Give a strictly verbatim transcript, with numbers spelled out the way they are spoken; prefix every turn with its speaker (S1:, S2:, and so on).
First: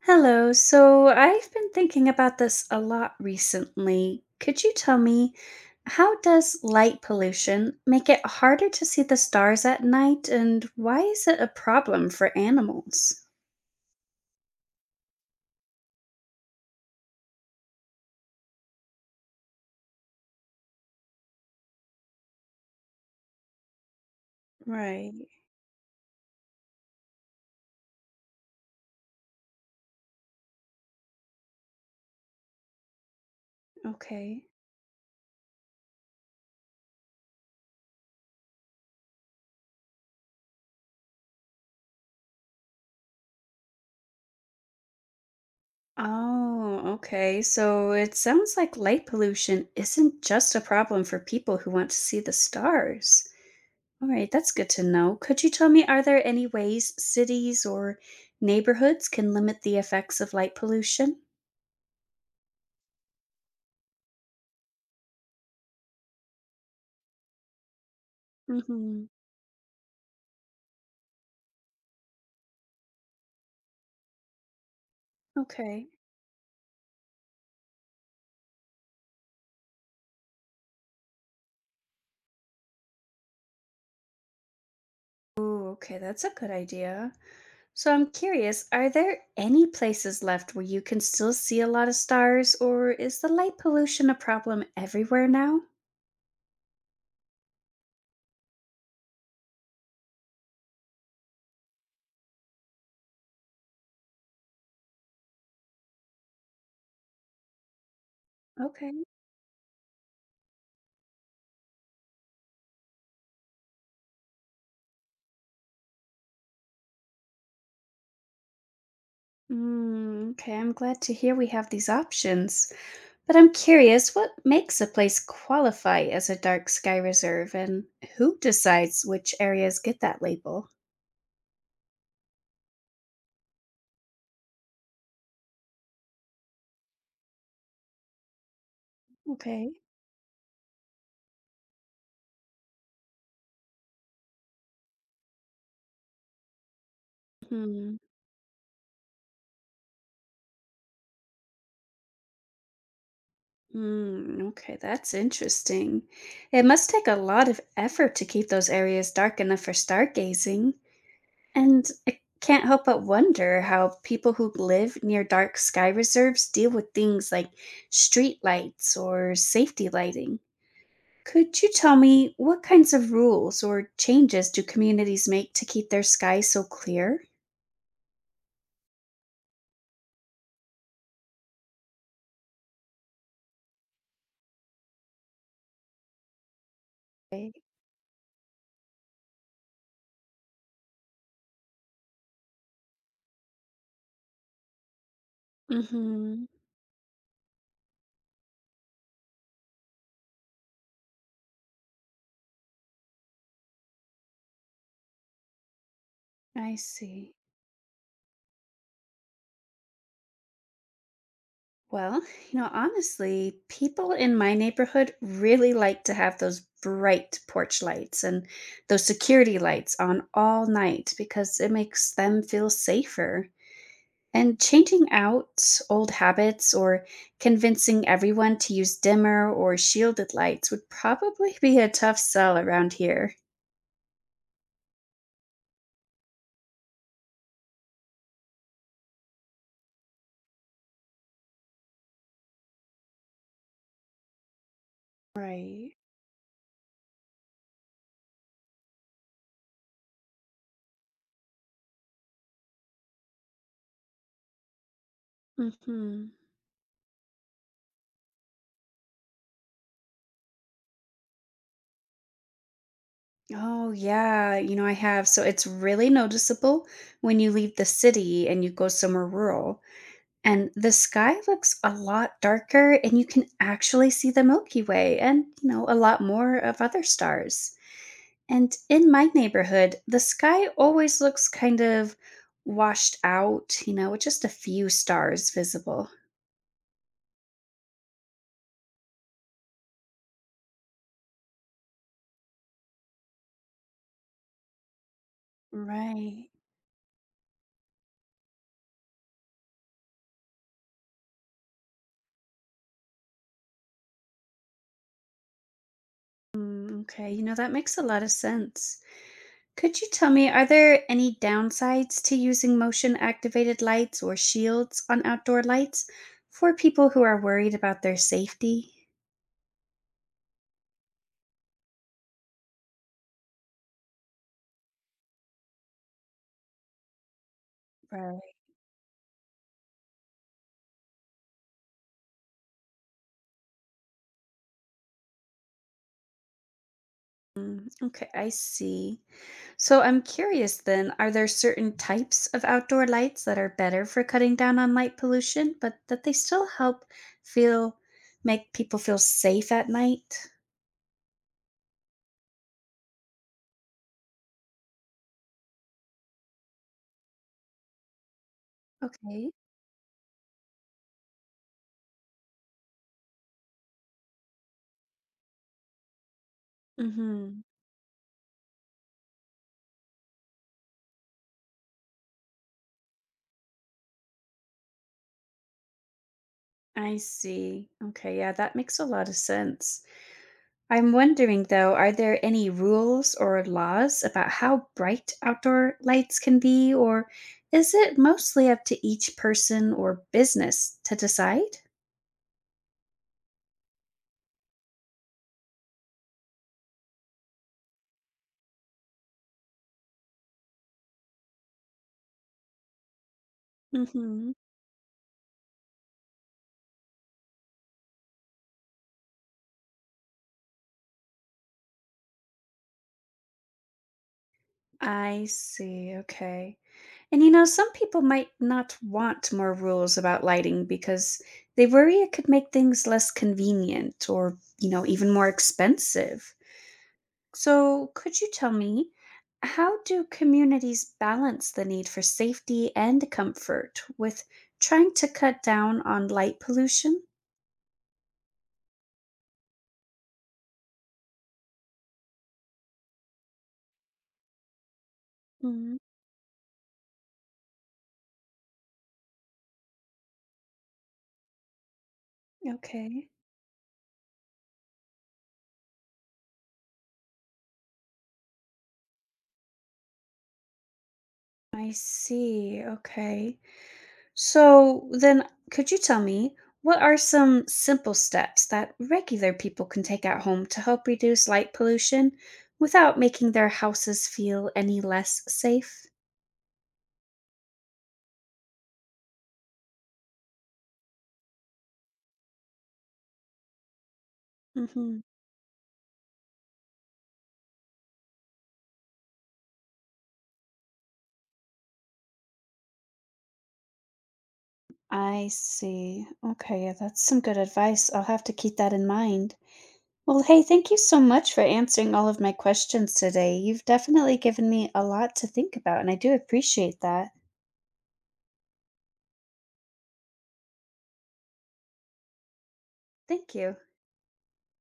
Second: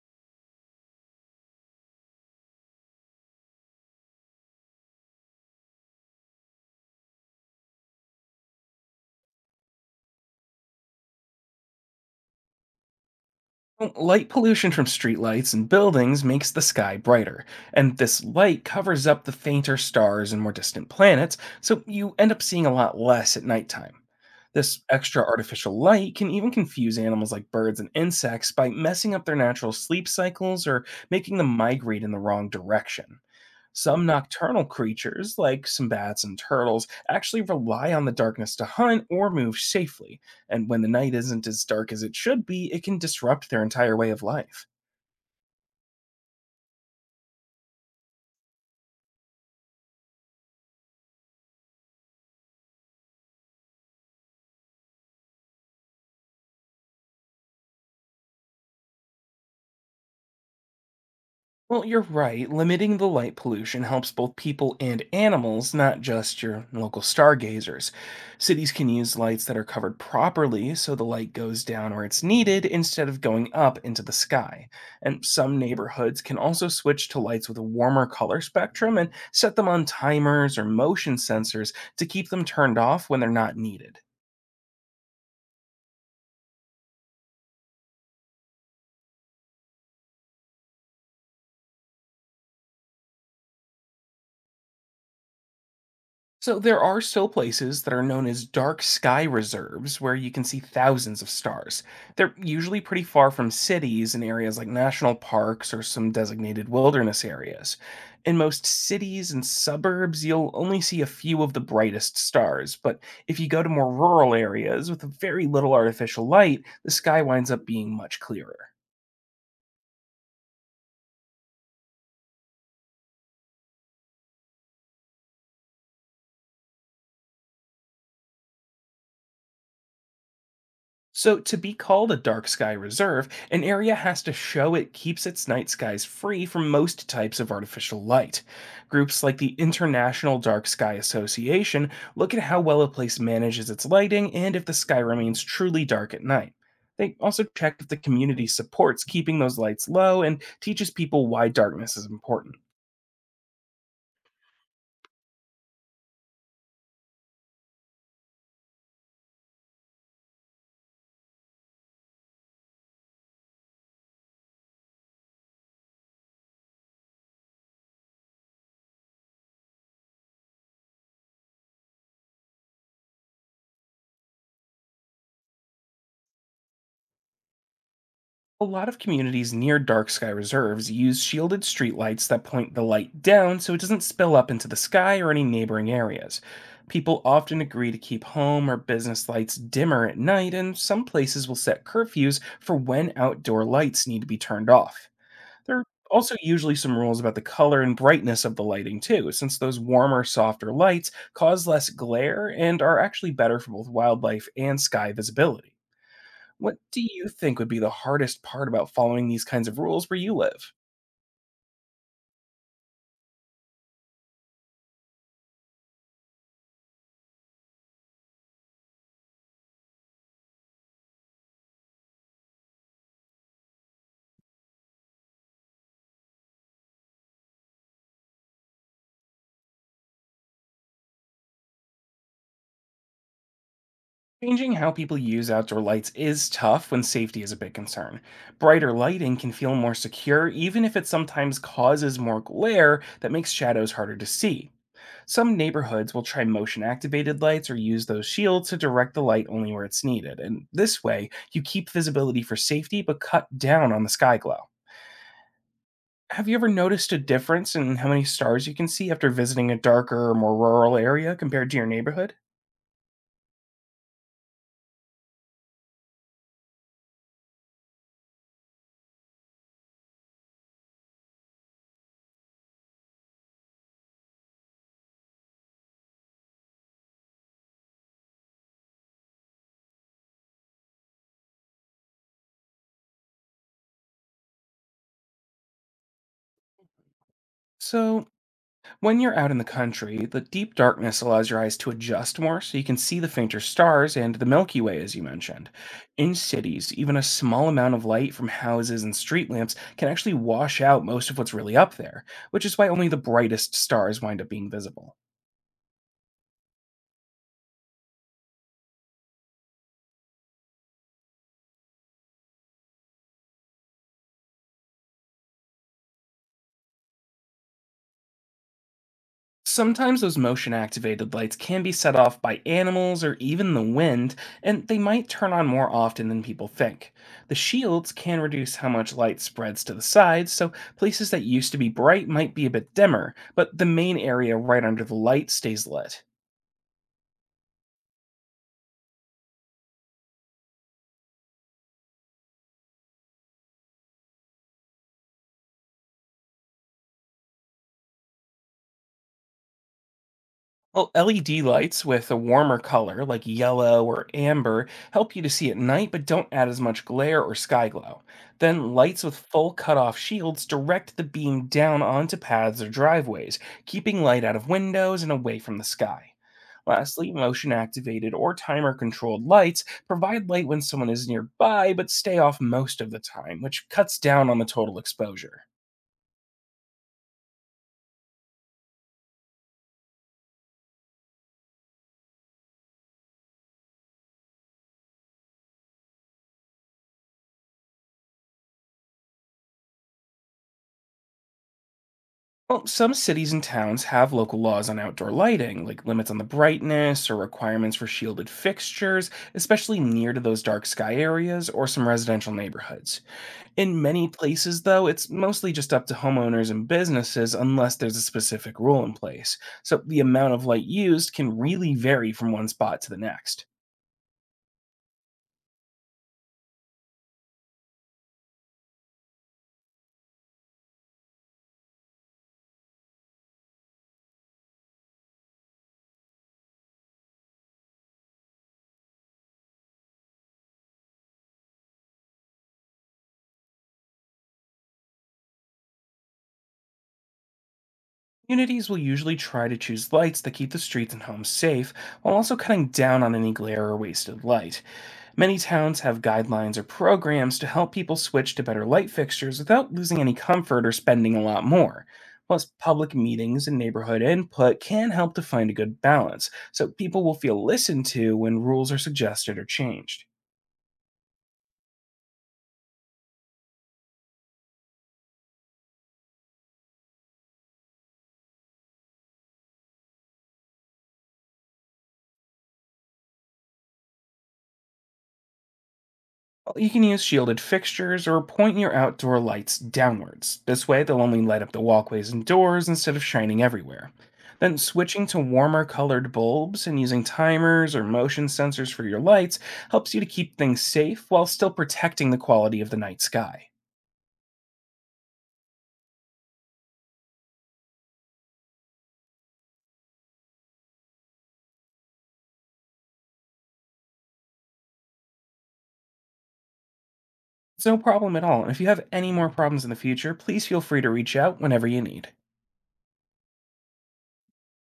S1: Hello. So I've been thinking about this a lot recently. Could you tell me, how does light pollution make it harder to see the stars at night and why is it a problem for animals?
S2: Well, light pollution from streetlights and buildings makes the sky brighter, and this light covers up the fainter stars and more distant planets, so you end up seeing a lot less at nighttime. This
S1: Right.
S2: extra artificial light can even confuse animals like birds and insects by messing up their natural sleep cycles or making them migrate in the wrong direction. Some
S1: Okay.
S2: nocturnal creatures, like some bats and turtles, actually rely on the darkness to hunt or move safely, and when the night isn't as dark as it should be, it can disrupt their entire way of life.
S1: Oh, okay. So it sounds like light pollution isn't just a problem for people who want to see the stars. All right, that's good to know. Could you tell me, are there any ways cities or neighborhoods can limit the effects of light pollution?
S2: Well, you're right. Limiting the light pollution helps both people and animals, not just your local stargazers. Cities can
S1: Mm-hmm.
S2: use lights that are covered properly so the light goes down where it's needed instead of going up into the sky. And some
S1: Okay.
S2: neighborhoods can also switch to lights with a warmer color spectrum and set them on timers or motion sensors to keep them turned off when they're not needed.
S1: Ooh, okay, that's a good idea. So I'm curious, are there any places left where you can still see a lot of stars, or is the light pollution a problem everywhere now?
S2: So there are still places that are known as dark sky reserves where you can see thousands of stars. They're usually pretty far from cities in areas like national parks or some designated wilderness areas. In most
S1: Okay.
S2: cities and suburbs, you'll only see a few of the brightest stars, but if you go to more rural areas with very little artificial light, the sky winds up being much clearer.
S1: Mm, okay, I'm glad to hear we have these options. But I'm curious, what makes a place qualify as a dark sky reserve and who decides which areas get that label?
S2: So, to be called a dark sky reserve, an area has to show it keeps its night skies free from most types of artificial light. Groups like the
S1: Okay.
S2: International Dark Sky Association look at how well a place manages its lighting and if the sky remains truly dark at night. They also check if the
S1: Hmm.
S2: community supports keeping those lights low and teaches people why darkness is important.
S1: Hmm. Okay, that's interesting. It must take a lot of effort to keep those areas dark enough for stargazing. And I can't help but wonder how people who live near dark sky reserves deal with things like street lights or safety lighting. Could you tell me, what kinds of rules or changes do communities make to keep their sky so clear?
S2: A lot of communities near dark sky reserves use shielded streetlights that point the light down so it doesn't spill up into the sky or any neighboring areas. People
S1: Right.
S2: often agree to keep home or business lights dimmer at night, and some places will set curfews for when outdoor lights need to be turned off. There are also
S1: Mhm.
S2: usually some rules about the color and brightness of the lighting, too, since those warmer, softer lights cause less glare and are actually better for both wildlife and sky visibility.
S1: I
S2: What do you
S1: see.
S2: think would be the hardest part about following these kinds of rules where you live?
S1: Well, you know, honestly, people in my neighborhood really like to have those bright porch lights and those security lights on all night because it makes them feel safer. And changing out old habits or convincing everyone to use dimmer or shielded lights would probably be a tough sell around here.
S2: Changing how people use outdoor lights is tough when safety is a big concern. Brighter lighting can feel more secure, even if it sometimes causes more glare that makes shadows harder to see. Some
S1: Right.
S2: neighborhoods will try motion activated lights or use those shields to direct the light only where it's needed, and this way, you keep visibility for safety but cut down on the sky glow.
S1: Mhm.
S2: Have you ever noticed a difference in how many stars you can see after visiting a darker or more rural area compared to your neighborhood?
S1: Oh, yeah, you know, I have. So it's really noticeable when you leave the city and you go somewhere rural, and the sky looks a lot darker, and you can actually see the Milky Way and, you know, a lot more of other stars. And in my neighborhood, the sky always looks kind of washed out, you know, with just a few stars visible.
S2: So, when you're out in the country, the deep darkness allows your eyes to adjust more so you can see the fainter stars and the Milky Way, as you mentioned. In
S1: Right.
S2: cities, even a small amount of light from houses and street lamps can actually wash out most of what's really up there, which is why only the brightest stars wind up being visible.
S1: Mm, okay, you know, that makes a lot of sense. Could you tell me, are there any downsides to using motion activated lights or shields on outdoor lights for people who are worried about their safety?
S2: Sometimes those motion activated lights can be set off by animals or even the wind, and they might turn on more often than people think. The shields can
S1: Right.
S2: reduce how much light spreads to the sides, so places that used to be bright might be a bit dimmer, but the main area right under the light stays lit.
S1: Mm, okay, I see. So I'm curious then, are there certain types of outdoor lights that are better for cutting down on light pollution, but that they still help feel make people feel safe at night?
S2: Well, L E D lights with a warmer color, like yellow or amber, help you to see at night but don't add as much glare or sky glow. Then, lights with
S1: Okay.
S2: full cutoff shields direct the beam down onto paths or driveways, keeping light out of windows and away from the sky. Lastly,
S1: Mm-hmm.
S2: motion activated or timer controlled lights provide light when someone is nearby but stay off most of the time, which cuts down on the total exposure.
S1: I see. Okay, yeah, that makes a lot of sense. I'm wondering though, are there any rules or laws about how bright outdoor lights can be, or is it mostly up to each person or business to decide?
S2: Well, some cities and towns have local laws on outdoor lighting, like limits on the brightness or requirements for shielded fixtures, especially near to those dark sky areas or some residential neighborhoods. In many
S1: Hmm.
S2: places, though, it's mostly just up to homeowners and businesses unless there's a specific rule in place. So the amount of light used can really vary from one spot to the next.
S1: I see. Okay. And you know, some people might not want more rules about lighting because they worry it could make things less convenient or, you know, even more expensive. So, could you tell me, how do communities balance the need for safety and comfort with trying to cut down on light pollution?
S2: Communities will usually try to choose lights that keep the streets and homes safe while also cutting down on any glare or wasted light. Many
S1: Mm,
S2: towns have guidelines or programs to help people switch to better light fixtures without losing any comfort or spending a lot more. Plus, public
S1: okay.
S2: meetings and neighborhood input can help to find a good balance, so people will feel listened to when rules are suggested or changed.
S1: I see. Okay. So then, could you tell me, what are some simple steps that regular people can take at home to help reduce light pollution without making their houses feel any less safe?
S2: You can use shielded fixtures or point your outdoor lights downwards. This way, they'll only light up the walkways and doors instead of shining everywhere. Then,
S1: Hmm.
S2: switching to warmer colored bulbs and using timers or motion sensors for your lights helps you to keep things safe while still protecting the quality of the night sky.
S1: I see. Okay, yeah, that's some good advice. I'll have to keep that in mind. Well, hey, thank you so much for answering all of my questions today. You've definitely given me a lot to think about, and I do appreciate that.
S2: It's no problem at all, and if you have any more problems in the future, please feel free to reach out whenever you need.
S1: Thank you.